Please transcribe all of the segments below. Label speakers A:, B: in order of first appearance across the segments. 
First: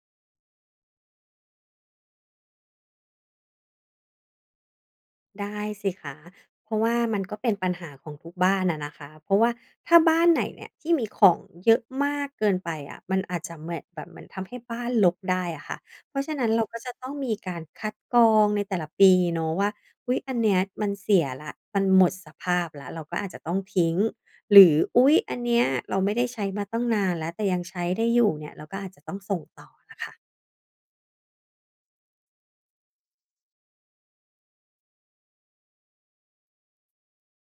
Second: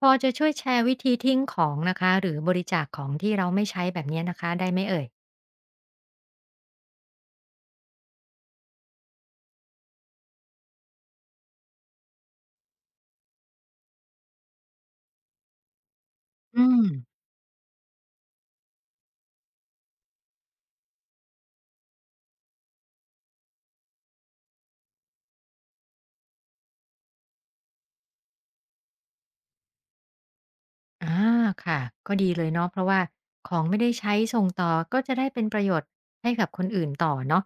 A: พอจะช่วยแชร์วิธีทิ้งของนะคะหรือบริจาคของที่เราไม่ใช้แบบเนี้ยนะคะได้ไหมเอ่ย
B: ได้สิคะเพราะว่ามันก็เป็นปัญหาของทุกบ้านอะนะคะ เพราะว่าถ้าบ้านไหนเนี่ยที่มีของเยอะมากเกินไปอะมันอาจจะเหมือนแบบเหมือนทำให้บ้านรกได้อะค่ะเพราะฉะนั้น
A: อื
B: เราก็
A: ม
B: จะต้องมีการคัดกรองในแต่ละปีเนาะว่าอุ๊ยอันเนี้ยมันเสียละมันหมดสภาพแล้วเราก็อาจจะต้องทิ้ง หรืออุ๊ยอันเนี้ยเราไม่ได้ใช้มาตั้งนานแล้วแต่ยังใช้ได้อยู่เนี่ยเราก็อาจจะต้องส่งต่อล่ะค่ะ
A: อาค่ะก็ดีเลยเนาะเพราะว่าของไม่ได้ใช้ส่งต่อก็จะได้เป็นประโยชน์ให้กับคนอื่นต่อเนาะ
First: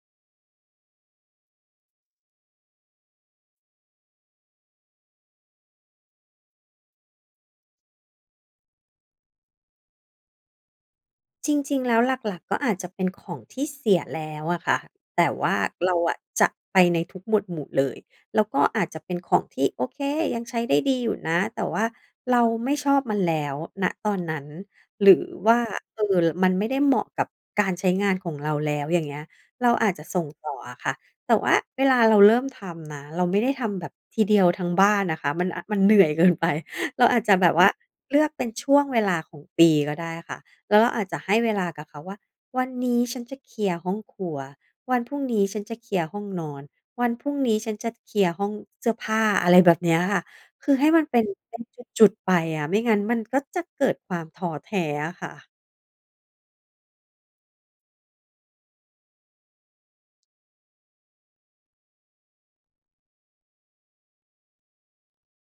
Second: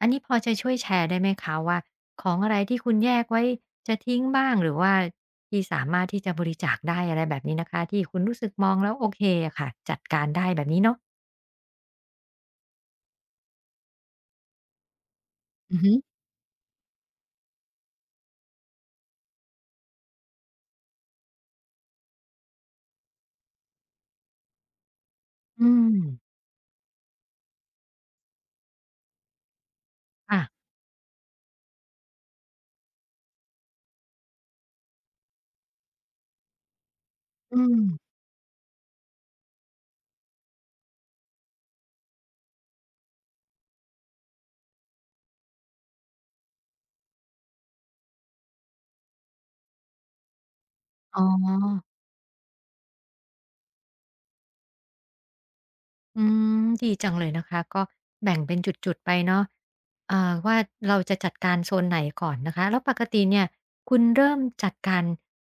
A: อันนี้พอจะช่วยแชร์ได้ไหมคะว่าของอะไรที่คุณแยกไว้จะทิ้งบ้างหรือว่าที่สามารถที่จะบริจาคได้อะไรแบบนี้นะคะที่คุณรู้สึกมองแล้วโอเคอะค่ะจัดการได้แบบนี้เนาะ
B: จริงๆแล้วหลักๆก็อาจจะเป็นของที่เสียแล้วอะค่ะแต่ว่า
A: อือฮึ
B: เราอะจะไปในทุกหมวดหมู่เลยแล้วก็อาจจะเป็นของที่โอเคยังใช้ได้ดีอยู่นะแต่ว่าเราไม่ชอบมันแล้วณตอนนั้นหรือว่า
A: อืม
B: เอ่อมันไม่ได้เหมาะกับการใช้งานของเราแล้วอย่างเงี้ยเราอาจจะส่ง
A: ค่ะ
B: ต่ออะค่ะแต่ว่าเวลาเราเริ่มทำนะเราไม่ได้ทำแบบทีเดียวทั้งบ้านนะคะมันอมันเหนื่อยเกินไปเราอาจจะแบบ
A: อื
B: ว่า
A: ม
B: เลือกเป็นช่วงเวลาของปีก็ได้ค่ะ แล้วเราอาจจะให้เวลากับเขาว่าวันนี้ฉันจะเคลียร์ห้องครัววันพรุ่งนี้ฉันจะเคลียร์ห้องนอนวันพรุ่งนี้ฉันจะเคลียร์ห้องเสื้อผ้าอะไรแบบเนี้ยค่ะคือให้มันเป็
A: อ๋
B: นเป็น
A: อ
B: จุดๆไปอะไม่งั้นมันก็จะเกิดความท้อแท้อะค่ะ
A: อืมดีจังเลยนะคะก็แบ่งเป็นจุดๆไปเนาะอ่าว่าเราจะจัดการโซนไหนก่อนนะคะแล้วปกติเนี่ยคุณเริ่มจัดการ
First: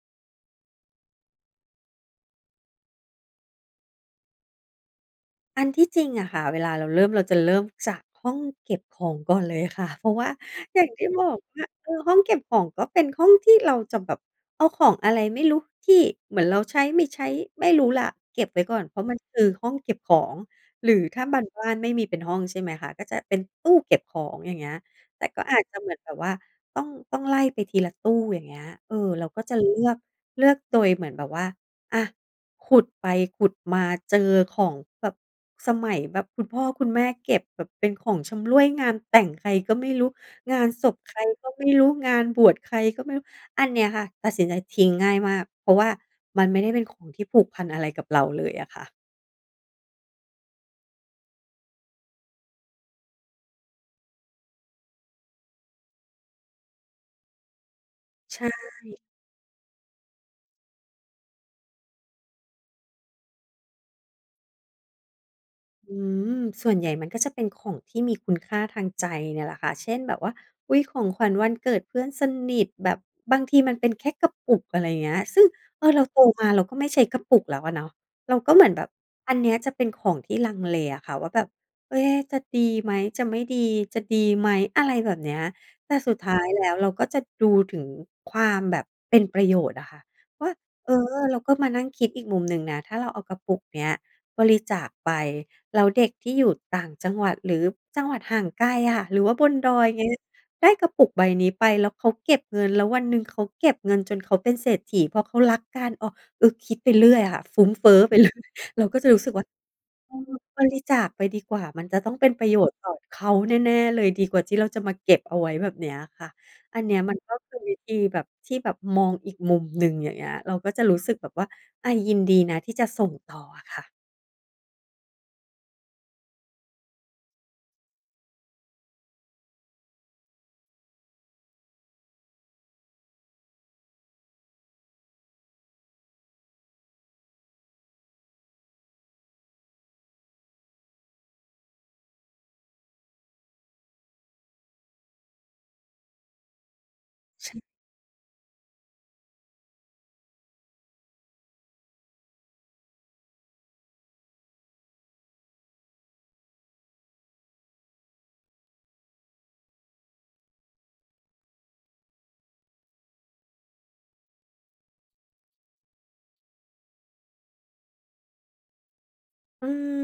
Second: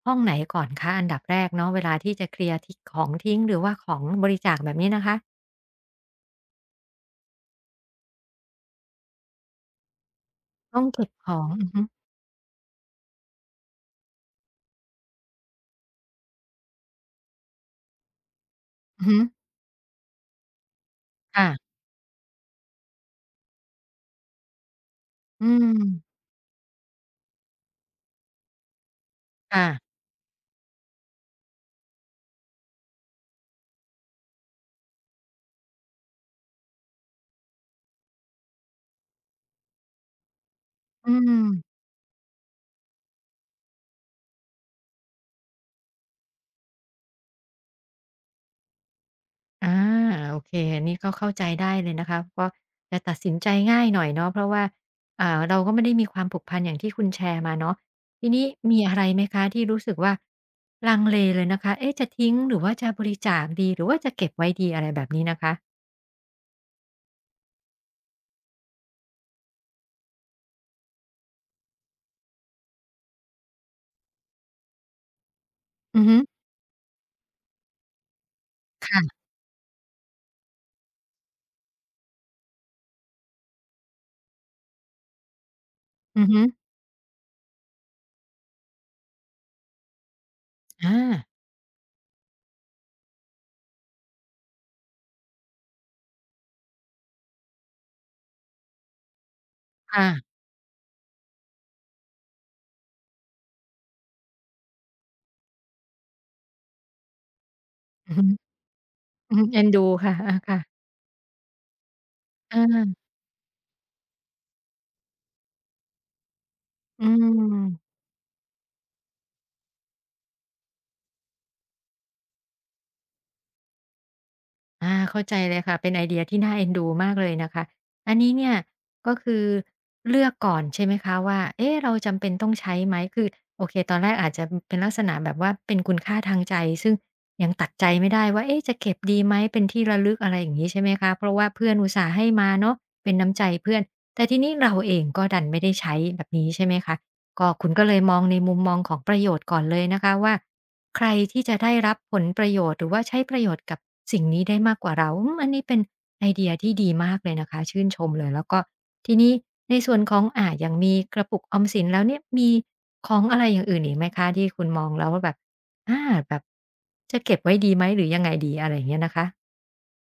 A: ห้องไหนก่อนคะอันดับแรกเนาะเวลาที่จะเคลียร์ทิ้งของทิ้งหรือว่าของบริจาคแบบนี้นะคะ
B: อันที่จริงอะค่ะเวลาเราเริ่มเราจะเริ่มจากห้องเก็บของก่อนเลยค่ะ เพราะว่าอ
A: ห้อ
B: ย่า
A: ง
B: ง
A: เก็
B: ที่
A: บ
B: บ
A: ข
B: อก
A: อง
B: ว่า
A: อือฮึ
B: เออห้องเก็บของก็เป็นห้องที่เราจะแบบเอาของอะไรไม่รู้ที่เหมือนเราใช้ไม่ใช้ไม่รู้แหละเก็บไว้ก่อนเพ
A: อื
B: ราะ
A: อ
B: มัน
A: ฮึ
B: คือห้องเก็บของหรือถ้าบาง
A: ค่ะ
B: บ้านไม่มีเป็นห้องใช่ไหมคะก็จะเป็นตู้เก็บของอย่างเงี้ยแต่ก็
A: อื
B: อาจจะเหมือนแบบ
A: ม
B: ว่าต้องต้องไล่ไปทีละตู้อย่างเงี้ยเออเราก็จะ
A: ค่ะ
B: เลือกเลือกโดยเหมือนแบบว่าอะ ขุดไปขุดมาเจอของแบบสมัยแบบคุณพ่อคุณแม่เก็บแบบเป็นของชำร่วยงานแต่งใครก็ไม่รู้งานศพใค
A: อื
B: รก็ไม่
A: ม
B: รู้งานบวชใครก็ไม่รู้อันเนี้ยค่ะตัดสินใจทิ้งง่ายมากเพราะว่ามันไม่ได้เป็นของที่ผูกพันอะไรกับเราเลยอะค่ะ
A: อาโอเคอันนี้ก็เข้าใจได้เลยนะคะก็จะตัดสินใจง่ายหน่อยเนาะเพราะว่าอ่าเราก็ไม่ได้มีความผูกพันอย่างที่คุณแชร์มาเนาะทีนี้
B: ใช่
A: มีอะไรไหมคะที่รู้สึกว่าลังเลเลยนะคะเอ๊ะจะทิ้งหรือว่าจะบริจาคดีหรือว่าจะเก็บไว้ดีอะไรแบบนี้นะคะ
B: อืมส่วนใหญ่มันก็จะเป็นของที่มีคุณค่าทางใจเนี่ยแหละค่ะเช่นแบบว่าอุ๊ยของขวัญวันเกิดเพื่อนสนิทแบบบางทีมันเป็นแค่กระปุกอะไรเงี้ยซึ่งเออ
A: อื
B: เรา
A: อฮึ
B: โตมาเราก็ไม่ใช้กระปุกแล้วอะเนาะเราก็เหมือนแบบ
A: ค่ะ
B: อันเนี้ยจะเป็นของที่ลังเลอะค่ะว่าแบบเอ๊ะจะดีไหมจะไม่ดีจะดีไหมอะไรแบบเนี้ยแต่สุด
A: อือ
B: ท้า
A: ฮึ
B: ยแล้วเราก็จะดูถึงความแบบเป็นประโยชน์อะค่ะว่าเอ
A: อา
B: อเราก็มานั่งคิดอีกมุมหนึ่งนะถ้าเราเอากระปุกเนี้ยบริจาคไป แล้วเด็กที่อยู่ต่างจังหวัดหรือจังหวัดห่างไกลอะค่ะหรือว่าบนดอย
A: ค่ะ
B: เงี้ยได้กระปุกใบนี้ไปแล้วเขาเก็บเงินแล้ววันหนึ่งเขาเก็บเงินจนเขาเป็นเศรษฐีเพราะเขารักการออกเออคิดไปเรื่อยอะค่ะฟุ้งเฟ้อ
A: อื
B: ไป
A: อฮึ
B: เรื่อย เราก็จะรู้สึ
A: อื
B: ก
A: อฮึ
B: ว่า
A: เอ็นดู
B: เอ
A: ค่ะ
B: อ
A: อาค่ะ
B: บริจาคไปดีกว่ามันจะต้องเป็นประโยชน์ต่อ
A: อ่า
B: เขาแน่ๆเลยดีกว่าที่เราจะมาเก็บเอาไว้แบบเนี้ยค่ะอันเนี้ย
A: อื
B: มันก็คือวิ
A: ม
B: ธีแบบที่แบบมองอีกมุมหนึ่งอย่างเงี้ยเราก็จะรู้สึกแบบว่าอายินดีนะที่จะส่งต่ออะค่ะ
A: อาเข้าใจเลยค่ะเป็นไอเดียที่น่าเอ็นดูมากเลยนะคะอันนี้เนี่ยก็คือเลือกก่อนใช่ไหมคะว่าเอ๊ะเราจำเป็นต้องใช้ไหมคือโอเคตอนแรกอาจจะเป็นลักษณะแบบว่าเป็นคุณค่าทางใจซึ่งยังตัดใจไม่ได้ว่าเอ๊ะจะเก็บดีไหมเป็นที่ระลึกอะไรอย่างงี้ใช่ไหมคะเพราะว่าเพื่อนอุตส่าห์ให้มาเนาะเป็นน้ำใจเพื่อนแต่ทีนี้เราเองก็ดันไม่ได้ใช้แบบนี้ใช่ไหมคะก็คุณก็เลยมองในมุมมองของประโยชน์ก่อนเลยนะคะว่า ใครที่จะได้รับผลประโยชน์หรือว่าใช้ประโยชน์กับสิ่งนี้ได้มากกว่าเราอืมอันนี้เป็นไอเดียที่ดีมากเลยนะคะชื่นชมเลยแล้วก็ทีนี้ในส่วนของอย่างมีกระปุกออมสินแล้วเนี่ยมีของอะไรอย่างอื่นอีกไหมคะที่คุณมองแล้วว่าแบบอาแบบจะเก็บไว้ดีไหมหรือยังไงดีอะไรอย่างเงี้ยนะคะ
B: อืม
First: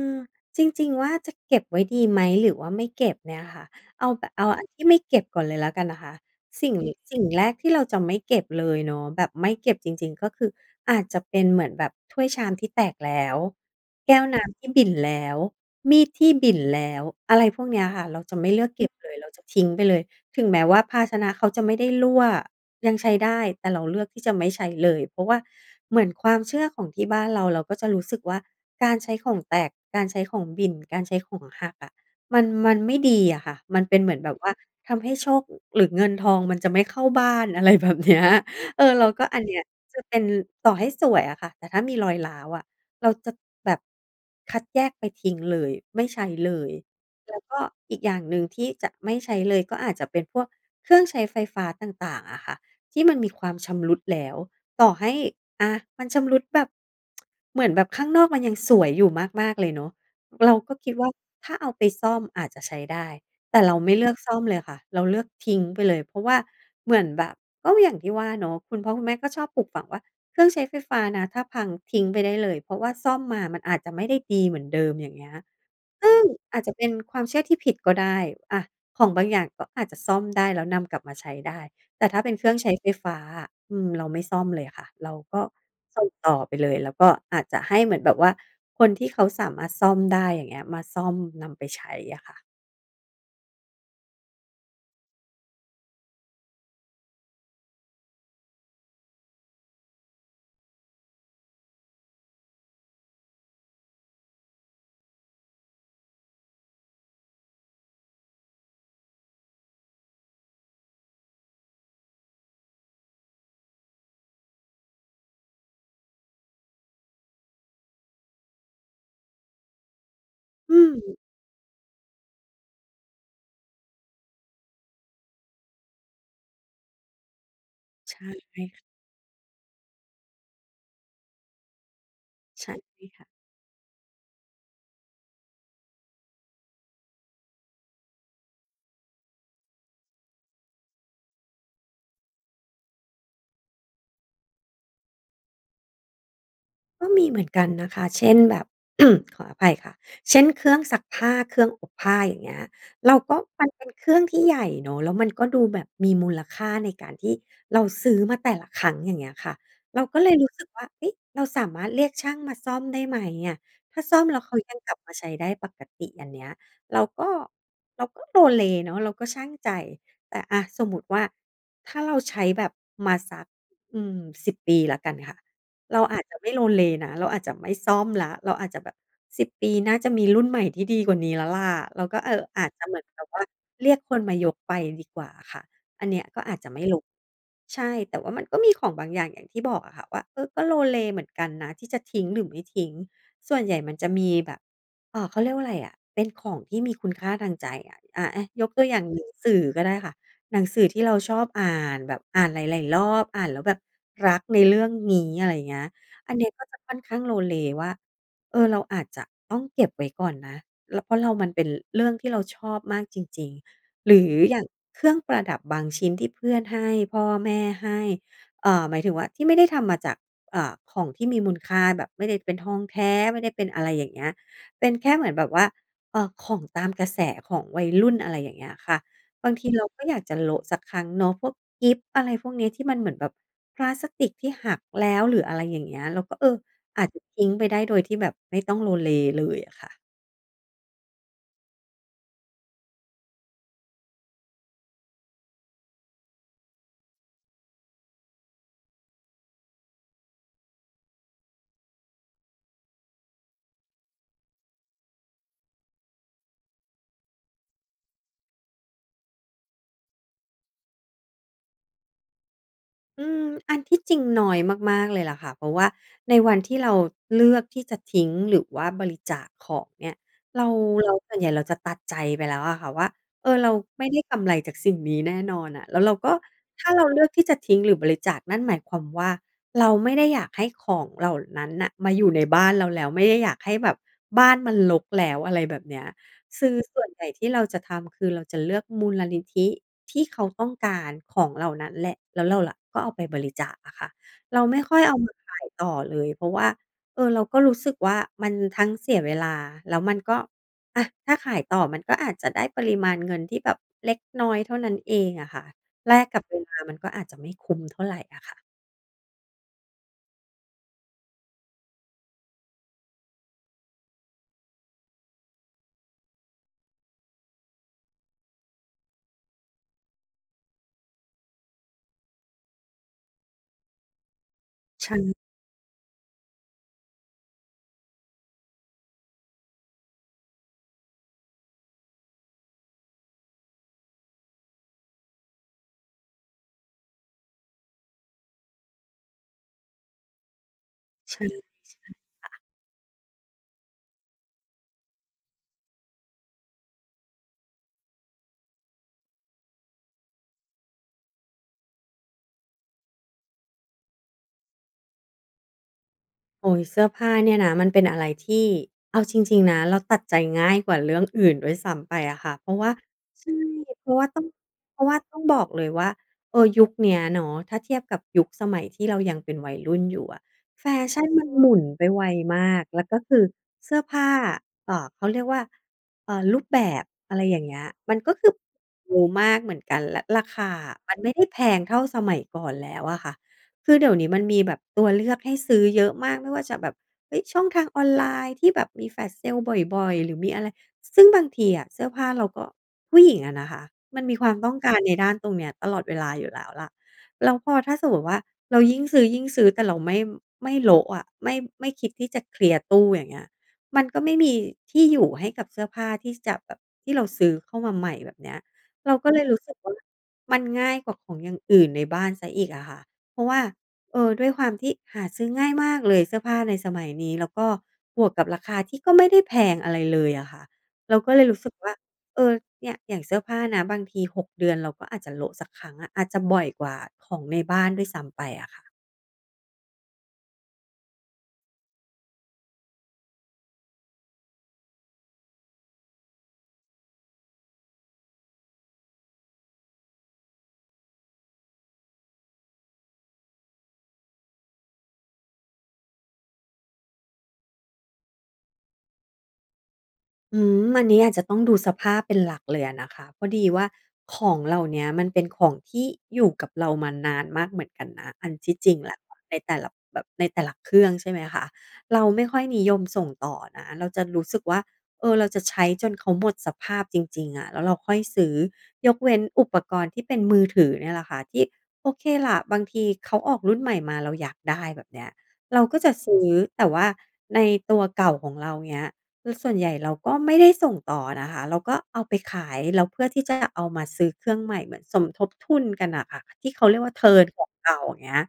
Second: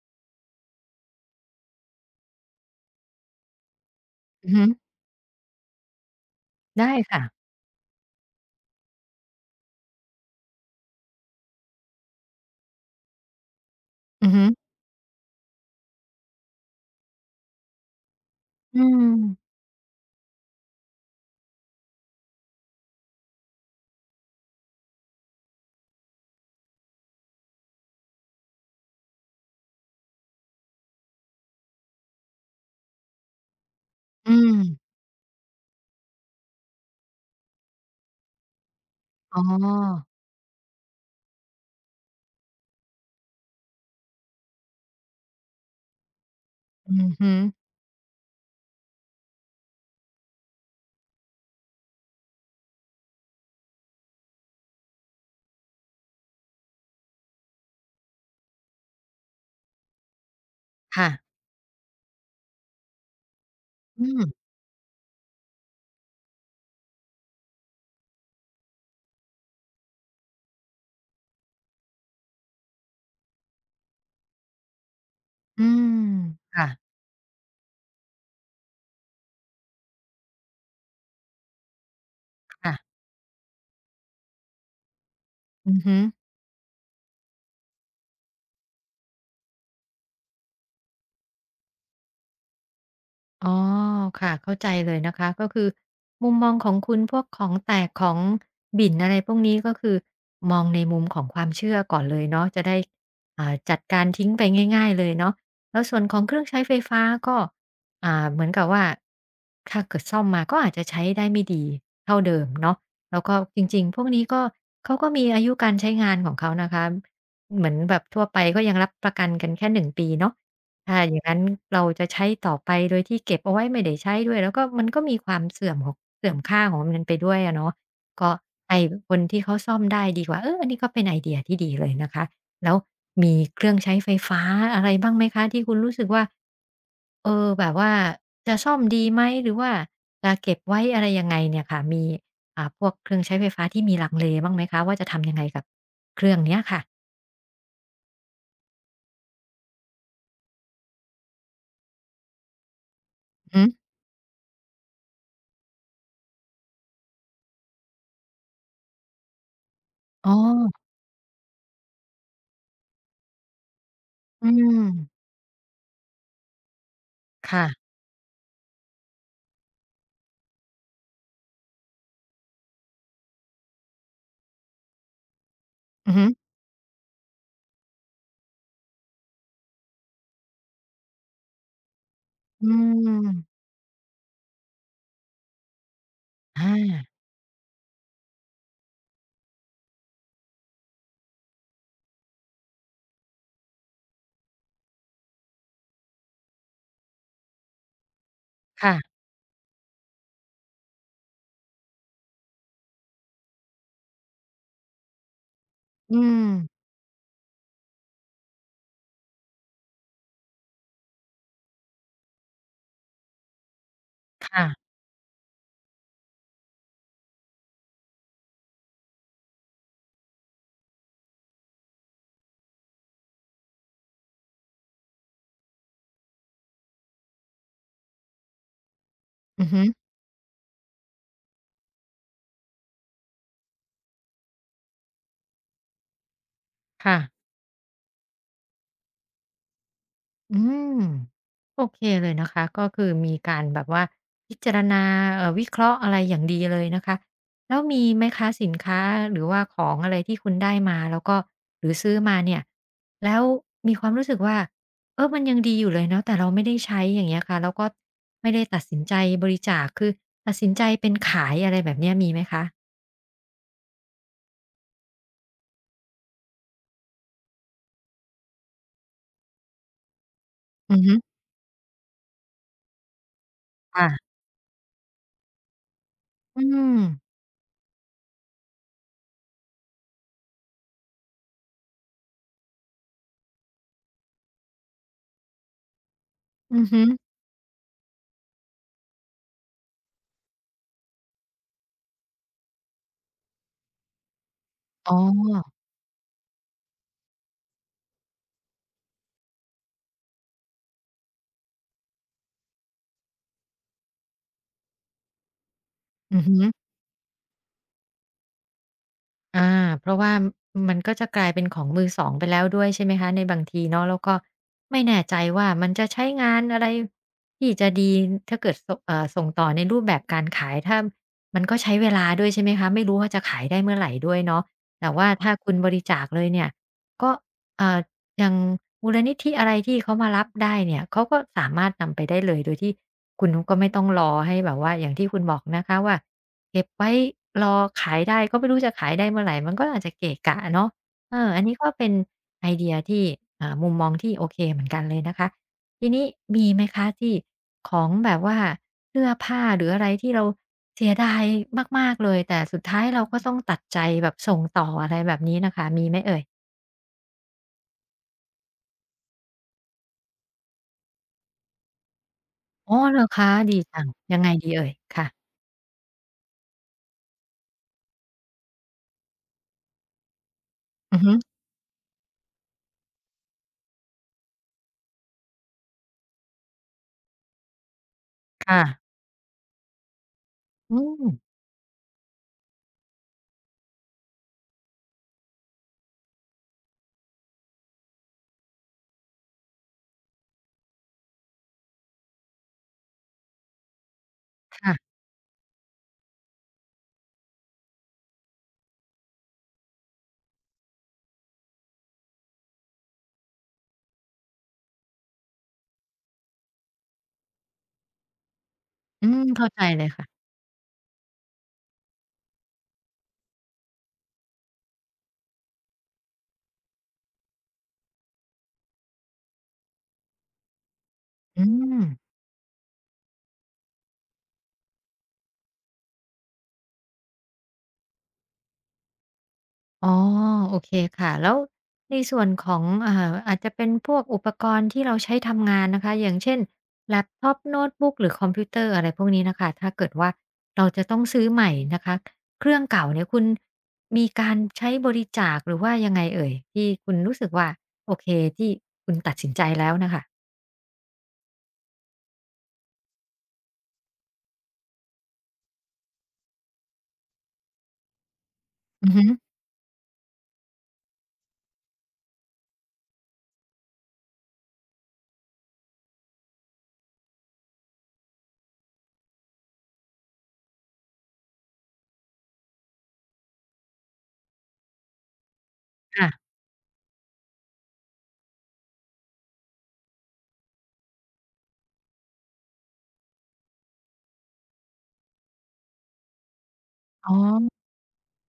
B: จริงๆว่าจะเก็บไว้ดีไหมหรือว่าไม่เก็บเนี่ยค่ะเอาแบบเอา
A: อือ
B: อั
A: ฮึ
B: นที่ไม่เก็บก่อนเลยแล้วกันนะคะสิ่ง
A: ได้
B: สิ่
A: ค่ะ
B: งแรกที่เราจะไม่เก็บเลยเนาะแบบไม่เก็บจริงๆก็คืออาจจะเป็นเหมือนแบบถ้วยชามที่แตกแล้วแก้ว
A: อือฮึ
B: น้ำที่บิ่นแล้วมีดที่บิ่นแล้วอะไรพวกเนี้ยค่ะเราจะไม่เลือก
A: อื
B: เก็บเลยเราจะ
A: ม
B: ทิ้งไปเลยถึงแม้ว่าภาชนะเขาจะไม่ได้รั่ว ยังใช้ได้แต่เราเลือกที่จะไม่ใช้เลยเพราะว่าเหมือนความเชื่อของที่บ้านเราเราก็จะรู้สึกว่าการใช้ของแตกการใช้ของบิ่นการใช้ของหักอะมันไม่ดีอะค่ะมันเป็นเหมือนแบ
A: อื
B: บว่า
A: ม
B: ทำให้โชคหรือเงินทองมันจะไม่เข้าบ้านอะไรแบบเนี้ยเออเราก็อั
A: อ๋
B: นเนี้ยจะ
A: อ
B: เป็นต่อให้สวยอะค่ะแต่ถ้ามีรอยร้าวอะเราจะแบบคัดแยกไปทิ้งเลยไม่ใช้เลย
A: อือฮึ
B: แล้วก็อีกอย่างหนึ่งที่จะไม่ใช้เลยก็อาจจะเป็นพวกเครื่องใช้ไฟฟ้าต่างๆอะค่ะ ที่มันมีความชำรุดแล้วต่อให้อามันชำรุดแบบเหมือนแบบข้างนอกมันยังสวยอยู่มากๆเลยเนาะเราก็คิด
A: ค่ะ
B: ว่าถ้าเอาไปซ่อมอาจจะใช้ได้แต่เราไม่
A: อื
B: เลือกซ่อม
A: ม
B: เลยค่ะเราเลือกทิ้งไปเลยเพราะว่าเหมือนแบบก็อย่างที่ว่าเนาะคุณพ่อคุณแม่ก็ชอบปลูกฝังว่าเครื่องใช้ไฟฟ้านะถ้าพังทิ้งไปได้เลยเพราะว่าซ่อมมามันอาจจะไม่ได้ดีเหมือนเดิมอย่างเงี้ย
A: อืม
B: ซึ่งอาจ
A: ค่ะ
B: จะเป็นความเชื่อที่ผิดก็ได้อะของบางอย่างก็อาจจะซ่อมได้แล้วนำกลับมาใช้ได้ แต่ถ้าเป็นเครื่องใช้
A: ค่ะ
B: ไฟฟ้าอะเราไม่ซ่อมเลยค่ะ เราก็
A: อือฮึ
B: ส่งต่อไปเลย แล้วก็อาจจะให้เหมือนแบบว่า คนที่เขาสามารถซ่อมได้อย่างเงี้ยมาซ่อมนำไปใช้อะค่ะ
A: อ๋อค่ะเข้าใจเลยนะคะก็คือมุมมองของคุณพวกของแตกของบิ่นอะไรพวกนี้ก็คือมองในมุมของความเชื่อก่อนเลยเนาะจะได้อ่าจัดการทิ้งไปง่ายๆเลยเนาะแล้วส่วนของเครื่องใช้ไฟฟ้าก็อ่าเหมือนกับว่าถ้าเกิดซ่อมมาก็อาจจะใช้ได้ไม่ดีเท่าเดิมเนาะแล้วก็จริงๆพวกนี้ก็เขาก็มีอายุการใช้งานของเขานะคะเหมือนแบบทั่วไปก็ยังรับประกันกันแค่1 ปีเนาะ
B: อืม
A: ถ้าอย่างนั้นเราจะใช้ต่อไปโดยที่เก็บเอาไว้ไม่ได้ใช้ด้วยแล้วก็มันก็มีความเสื่อมของเสื่อมค่าของมันไปด้วยอะเนาะ
B: ใช่
A: ก็ให้
B: ใช่
A: คนที่เขาซ่อมได้ดีกว่าเอออันนี้ก็เป็นไอเดียที่ดีเลยนะคะแล้
B: ค่
A: วมี
B: ะ
A: เครื่องใช้ไฟฟ้าอะไรบ้างไหมคะที่คุณรู้สึกว่าเออแบบว่าจะซ่อมดีไหมหรือว่าจะเก็บไว้อะไรยังไงเนี่ยค่ะมีอ่าพวกเครื่องใช้ไฟฟ้าที่มีลังเลบ้างไหมคะว่าจะทำยังไงกับเครื่องเนี้ยค่ะ
B: ก็มีเหมือนกันนะคะเช่นแบบ ขออภัยค่ะเช่นเครื่องซักผ้าเครื่องอบผ้าอย่างเงี้ยเราก็
A: อือฮึ
B: มันเป็นเครื่องที่ใหญ่เนาะแล้วมันก็ดูแบบมีมูลค่าในการที่เราซื้อมาแต่ละครั้งอย่างเงี้ยค่ะเราก็เล
A: อ๋
B: ยรู้สึกว่า
A: อ
B: เอ๊ะเราสามารถเรียกช่างมาซ่อมได้ไหมอะถ้าซ่อมแล้ว
A: อื
B: เขายัง
A: ม
B: กลับมาใช้ได้ปกติอันเนี้ยเราก็
A: ค่ะ
B: เราก็โลเลเนาะเราก็ชั่งใจแต่อะสมมุติว่าถ้าเราใช้แบบมาสักอืมสิบปีแล้วกันค่ะ เรา
A: อือ
B: อาจ
A: ฮึ
B: จะไม่โลเลนะเราอาจจะไม่ซ่อมแล้วเราอาจจะแบบสิบปีน่าจะมีรุ่นใหม่ที่ดีกว่านี้แล้วล่ะเราก็เอออา
A: อื
B: จจะเหมือนแบบว่า
A: ม
B: เรียกคนมายกไปดีกว่าค่ะอันเนี้ยก็อาจจะ
A: อา
B: ไม่รู้ใช่แต่ว่ามันก็มีของบางอย่างอย่างที่บอกอะค่ะว่าเออก็โลเลเหมือนกันนะที่จะทิ้งหรือไม่ทิ้งส่วนใหญ่มันจะมีแบบเขาเรียกว่าอะไรอะเป็นของที่มีคุณค่าทางใจอะอะยกตัวอย่าง
A: ค่ะ
B: หนังสือก็ได้ค่ะ หนังสือที่เราชอบอ่านแบบอ่านหลายๆรอบอ่านแล้วแบบรักในเรื่องนี้อะไรอย่างเงี้ย
A: อื
B: อัน
A: ม
B: เนี้ยก็จะค่อนข้างโลเลว่าเออเราอาจจะต้องเก็บไว้ก่อนนะแล้วเพราะเรามันเป็นเรื่องที่เราชอบมากจริง ๆหรืออย่าง
A: ค่ะ
B: เครื่องประดับบางชิ้นที่เพื่อนให้พ่อแม่ให้หมายถึงว่าที่ไม่ได้ทำมาจากของที่มีมูลค่าแบบไม่ได้เป็นทองแท้ไม่ได้เป็นอะไรอย่างเงี้ยเป็นแค่เหมือนแบบว่าของตามกระแสของวัยรุ่นอะไรอย่างเงี้ยค่ะ บาง
A: อื
B: ที
A: อฮึ
B: เราก็อยากจะโละสักครั้งเนาะพวกกิ๊บอะไรพวกเนี้ยที่มันเหมือนแบบพลาสติกที่หักแล้วหรืออะไรอย่างเงี้ยเราก็เอออาจ
A: ค่ะ
B: จะทิ้งไปได้โดยที่แบบไม่ต้องโลเลเลยอะค่ะ
A: อืมโอเคเลยนะคะก็คือมีการแบบว่าพิจารณาวิเคราะห์อะไรอย่างดีเลยนะคะแล้วมีไหมคะสินค้าหรือว่าของอะไรที่คุณได้มาแล้วก็หรือซื้อมาเนี่ยแล้วมีความรู้สึกว่าเออมันยังดีอยู่เลยเนาะแต่เราไม่ได้ใช้อย่างเงี้ยค่ะแล้วก็ไม่ได้ตัดสินใจบริจาคคือตัดสินคะ
B: อืมอันที่จริงน้อยมากๆเลยล่ะค่ะเพราะว่าในวันที่เราเลือกที่จะทิ้งหรือว่าบริจาคของเนี่ยเรา
A: อือ
B: เรา
A: ฮึ
B: ส่วนใหญ่เราจะตัดใจไปแล้วอะค่ะว่าเออเรา
A: ค่ะ
B: ไม่ได้กำไรจากสิ่งนี้แน่นอนน่ะแล้วเราก็
A: อื
B: ถ้า
A: ม
B: เราเลือกที่จะทิ้งหรือบริจาคนั่นหมายความว่าเราไม่ได้อยากให้ของเหล่านั้นน่ะมาอยู่ในบ้านเราแล้วไม่ได้อยากให้แบบบ้านมันรกแล้วอะไรแบบเนี้ย คือ
A: อือ
B: ส่
A: ฮึ
B: วนใหญ่ที่เราจะทำคือเราจะเลือกมูลนิธิที่เขาต้องการของเหล่านั้นแหละแล้วเราล่ะก็เอาไปบริจาคอะค่ะเราไม่ค่อย
A: อ๋
B: เอามาขาย
A: อ
B: ต่อเลยเพราะว่าเออเราก็รู้สึกว่ามันทั้งเสียเวลาแล้วมันก็อะถ้าขายต่อมันก็อาจจะได้ปริมาณเงินที่แบบเล็กน้อยเท่านั้นเองอะค่ะแลกกั
A: อื
B: บ
A: อ
B: เว
A: ฮึ
B: ลามันก็อาจจะไม่คุ้มเท่าไรอะค่ะ
A: อาเพราะว่ามันก็จะกลายเป็นของมือสองไปแล้วด้วยใช่ไหมคะในบางทีเนาะแล้วก็ไม่แน่ใจว่ามันจะใช้งานอะไรที่จะดีถ้าเกิดสเอ่อส่งต่อในรูปแบบการขายถ้ามันก็ใช้เวลาด้วยใช่ไหมคะไม่รู้ว่าจะขายได้เมื่อไหร่ด้วยเนาะแต่ว่า
B: ใช่
A: ถ้าคุณบริจาคเลยเนี่ยก็เอ่ออย่างมูลนิธิอะไรที่เขามารับได้เนี่ยเขาก็สามารถนำไปได้เลยโดยที่คุณก็ไม่ต้องรอให้แบบว่าอย่างที่คุณบอกนะคะว่า เก็บไว้รอขายได้ก็ไม่รู้จะขายได้เมื่อไหรมันก็อาจจะเกะกะเนาะเอออัน
B: ใช่
A: นี้ก็เป็นไอเดียที่มุมมองที่โอเคเหมือนกันเลยนะคะทีนี้มีไหมคะที่ของแบบว่าเสื้อผ้าหรืออะไรที่เราเสียดายมากๆเลยแต่สุดท้ายเราก็ต้องตัดใจแบบส่งต่ออะไรแบบนี้น่ะค่ะมีไหมเอ่ย
B: โอ้ยเสื้อผ้าเนี่ยนะมันเป็นอะไรที่เอาจริงๆนะเราตัดใจง่ายกว่าเรื่องอื่นด้วยซ้ำไปอะค่ะเพราะว่า
A: อ๋อเหรอคะ
B: ใช่
A: ดีจั
B: เพ
A: ง
B: ราะว่า
A: ยั
B: ต้อ
A: ง
B: ง
A: ไงดีเอ่ย
B: เพราะว่า
A: ค่ะ
B: ต้องบอกเลยว่าเออยุคเนี้ยเนาะถ้าเทียบกับยุคสมัยที่เรายังเป็นวัยรุ่นอยู่อะแฟ
A: อือ
B: ชั่น
A: ฮึ
B: มันหมุนไปไวมากแล้วก็คือเสื้อผ้าเขาเรียกว่ารูปแบบอะไรอย่างเงี้ยมันก็คือ
A: ค่ะ
B: เร็วมากเหมือนกันและราคา
A: อื
B: อะมัน
A: ม
B: ไม่ได้แพงเท่าสมัยก่อนแล้วอะค่ะ คือเดี๋ยวนี้มันมีแบบตัวเลือกให้ซื้อเยอะมากไม่ว่าจะแบบเฮ้ยช่องทางออนไลน์ที่แบบมี Flash Sale บ่อยๆหรือมีอะไรซึ่งบางทีอะเสื้อผ้าเราก็ผู้หญิงอะนะคะมันมีความต้องการใน
A: ค่ะ
B: ด้านตรงเนี้ยตลอดเวลาอยู่แล้วล่ะแล้วพอถ้าสมมุติว่าเรายิ่งซื้อยิ่งซื้อแต่เราไม่โละอะไม่คิดที่จะเคลียร์ตู้อย่างเงี้ยมันก็ไม่มีที่อยู่ให้กับเสื้อผ้าที่จะแบบที่เราซื้อเข้ามาใหม่แบบเนี้ยเรา
A: อื
B: ก็เล
A: ม
B: ยรู้
A: เข้า
B: สึก
A: ใจ
B: ว่า
A: เลยค่ะ
B: มันง่ายกว่าของอย่างอื่นในบ้านเสียอีกอะค่ะ เพราะว่าเออด้วยความที่หาซื้อง่ายมากเลยเสื้อผ้าในสมัยนี้แล้วก็บวกกับราคาที่ก็ไม่ได้แพงอะไรเลยอะค่ะเราก็เลยรู้
A: อื
B: สึกว่า
A: ม
B: เออเนี่ยอย่างเสื้อผ้านะบางที6เดือนเราก็อาจจะโละสักครั้งอะอาจจะบ่อยกว่าของในบ้านด้วยซ้ำไปอะค่ะ
A: อ๋อโอเคค่ะแล้วในส่วนของอาจจะเป็นพวกอุปกรณ์ที่เราใช้ทำงานนะคะอย่างเช่นแล็ปท็อปโน้ตบุ๊กหรือคอมพิวเตอร์อะไรพวกนี้น่ะค่ะถ้าเกิดว่าเราจะต้องซื้อใหม่นะคะเครื่องเก่าเนี่ยคุณมีการใช้บริจาคหรือว่ายังไงเอ่ยที่คุณรู้สึกว่าโอเคที่คุณตัดสินใจแล้วน่ะค่ะ
B: อืมอันนี้อาจจะต้องดูสภาพเป็นหลักเลยอะนะคะพอดีว่าของเหล่าเนี้ยมันเป็นของที่อยู่กับเรามานานมากเหมือนกันนะอันที่จริง
A: อือ
B: แล้ว
A: ฮึ
B: ในแต่ละแบบในแต่ละเครื่องใช่ไหมคะเราไม่ค่อยนิยมส่งต่อนะเราจะรู้สึกว่าเออเราจะใช้จนเขาหมดสภาพจริงๆอะแล้วเราค่อยซื้อยกเว้นอุปกรณ์ที่เป็นมือถือเนี่ยแหละค่ะที่โอเคล่ะบางทีเขาออกรุ่นใหม่มาเราอยากได้แบบเนี้ยเราก็จะซื้
A: ค่ะ
B: อแต่ว่าในตัวเก่าของเราเงี้ย ส่วนใหญ่เราก็ไม่ได้ส่งต่อนะคะเราก็เอาไปขายแล้วเพื่อที่จะเอามาซื้อเครื่องใหม่เหมือนสมทบทุนกันน่ะค่ะที่เขาเรียกว่า
A: อ๋อ
B: เทิร์นของเก่าอย่างเงี้ย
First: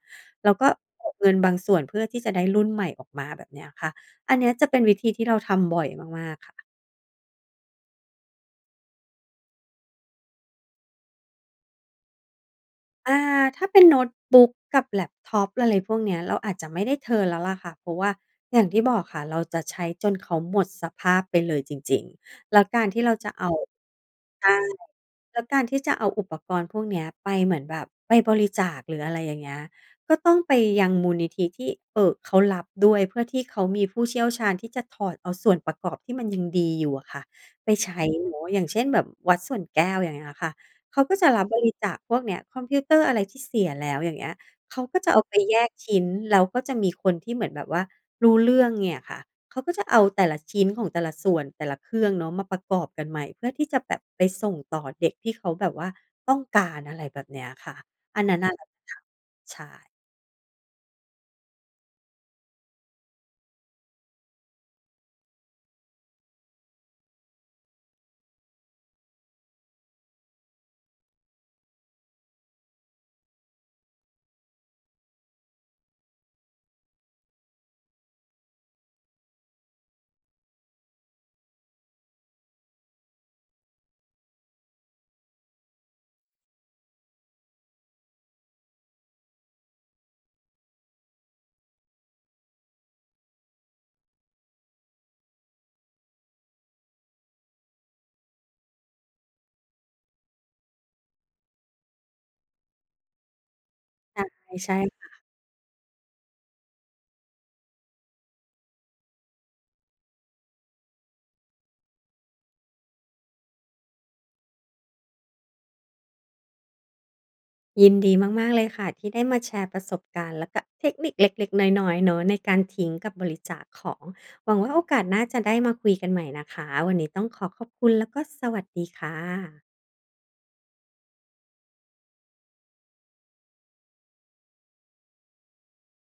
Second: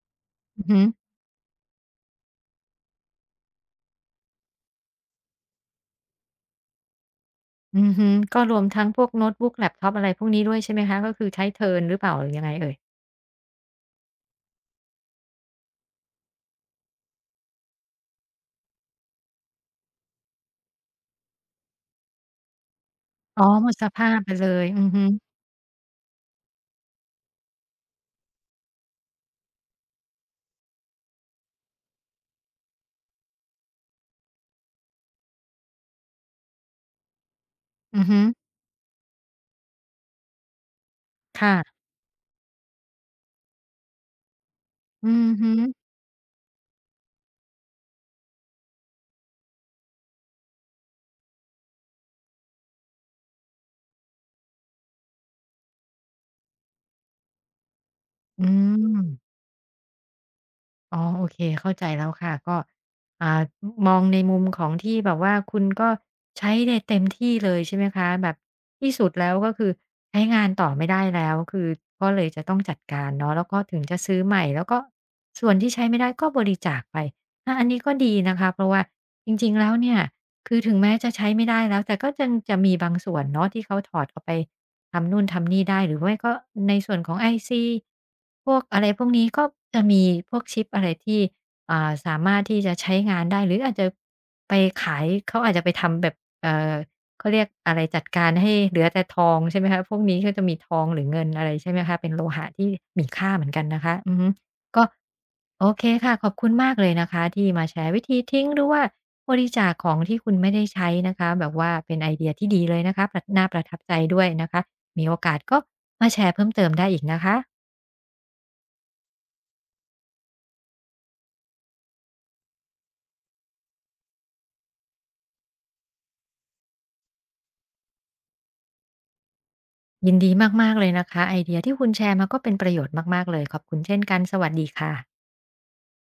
B: เรา
A: อื
B: ก็
A: อฮึ
B: เก็บเงินบางส่วนเพื่อที่จะได้รุ่นใหม่ออกมาแบบเนี้ยค่ะอันเนี้ยจะเป็นวิธีที่เราทำบ่อยมากๆค่ะ
A: อือฮึก็รวมทั้งพวกโน้ตบุ๊กแล็ปท็อปอะไรพวกนี้ด้วยใช่ไหมคะก็คือใช้เทิร์นหรือเปล่าหรือยังไงเอ่ย
B: อาถ้าเป็นโน้ตบุ๊กกับแล็ปท็อปอะไรพวกเนี้ยเราอาจจะไม่ได้เทิร์นแล้วล่ะค่ะเพราะว่าอย่างที่บอกค่ะเราจะใช้จนเขาหมดสภาพไปเลยจริงๆแล้วการที่เราจะ
A: อ๋อ
B: เอา
A: หมดสภาพไปเล
B: ใช่
A: ยอือฮึ
B: แล้วการที่จะเอาอุปกรณ์พวกเนี้ยไปเหมือนแบบไปบริจาคหรืออะไรอย่างเงี้ยก็ต้องไปยังมูลนิธิที่เขารับด้วยเพื่อที่เขามีผู้เชี่ยวชาญที่จะถอดเอาส่วนประกอบที่มันยังดีอยู่อะค่ะไปใช้
A: อือฮึ
B: เนาะอย่างเช่นแบบวัดส่วนแก้วอย่างเงี้ยค่ะ เขาก็จะรับ
A: ค่ะ
B: บริจาคพวกเนี้ยคอมพิวเตอร์อะไรที่เสียแล้วอย่างเงี้ยเขาก็
A: อื
B: จะเอา
A: อ
B: ไป
A: ฮึ
B: แยกชิ้นแล้วก็จะมีคนที่เหมือนแบบว่ารู้เรื่องเนี่ยค่ะเขาก็จะเอาแต่ละชิ้นของแต่ละส่วนแต่ละเครื่องเนาะมาประกอบกันใหม่เพื่อที่จะแบบไปส่งต่อเด็กที่เขาแบบว่าต้องการอะไรแบบเนี้ยค่ะอันนั้น
A: อื
B: น่ะเราจะท
A: ม
B: ำใช่
A: อ๋อโอเคเข้าใจแล้วค่ะก็อ่ามองในมุมของที่แบบว่าคุณก็ใช้ได้เต็มที่เลยใช่ไหมคะแบบที่สุดแล้วก็คือใช้งานต่อไม่ได้แล้วคือก็เลยจะต้องจัดการเนาะแล้วก็ถึงจะซื้อใหม่แล้วก็ส่วนที่ใช้ไม่ได้ก็บริจาคไปอาอันนี้ก็ดีนะคะเพราะว่าจริงๆแล้วเนี่ยคือถึงแม้จะใช้ไม่ได้แล้วแต่ก็ยังจะมีบางส่วนเนาะที่เขาถอดเอาไป ทำนู่นทำนี่ได้หรือไม่ก็ในส่วนของไอซีพวกอะไรพวกนี้ก็จะมีพวกชิปอะไรที่สามารถที่จะใช้งานได้หรืออาจจะไปขายเขาอาจจะไปทำแบบเอ่อเขาเรียกอะไรจัดการให้เหลือแต่ทองใช่ไหมคะพวกนี้ก็จะมีทองหรือเงินอะไรใช่ไหมคะเป็นโลหะที่มีค่าเหมือนกันนะคะอื
B: ใช
A: อฮึ
B: ่ใช่
A: ก็โอเคค่ะขอบคุณมากเลยนะคะที่มาแชร์วิธีทิ้งหรือว่าบริจาคของที่คุณไม่ได้ใช้นะคะแบบว่าเป็นไอเดียที่ดีเลยนะคะประน่าประทับใจด้วยนะคะ มีโอกาสก็มาแชร์เพิ่มเติมได้อีกนะคะ
B: ยินดีมากๆเลยค่ะที่ได้มาแชร์ประสบการณ์แล้วก็เทคนิคเล็กๆน้อยๆเนาะในการทิ้งกับบริจาคของหวังว่าโอกาสหน้าจะได้มาคุยกันใหม่นะคะวันนี้ต้องขอขอบคุณแล้วก็สวัสดีค่ะ
A: ยินดีมากๆเลยนะคะไอเดียที่คุณแชร์มาก็เป็นประโยชน์มากๆเลยขอบคุณเช่นกันสวัสดีค่ะ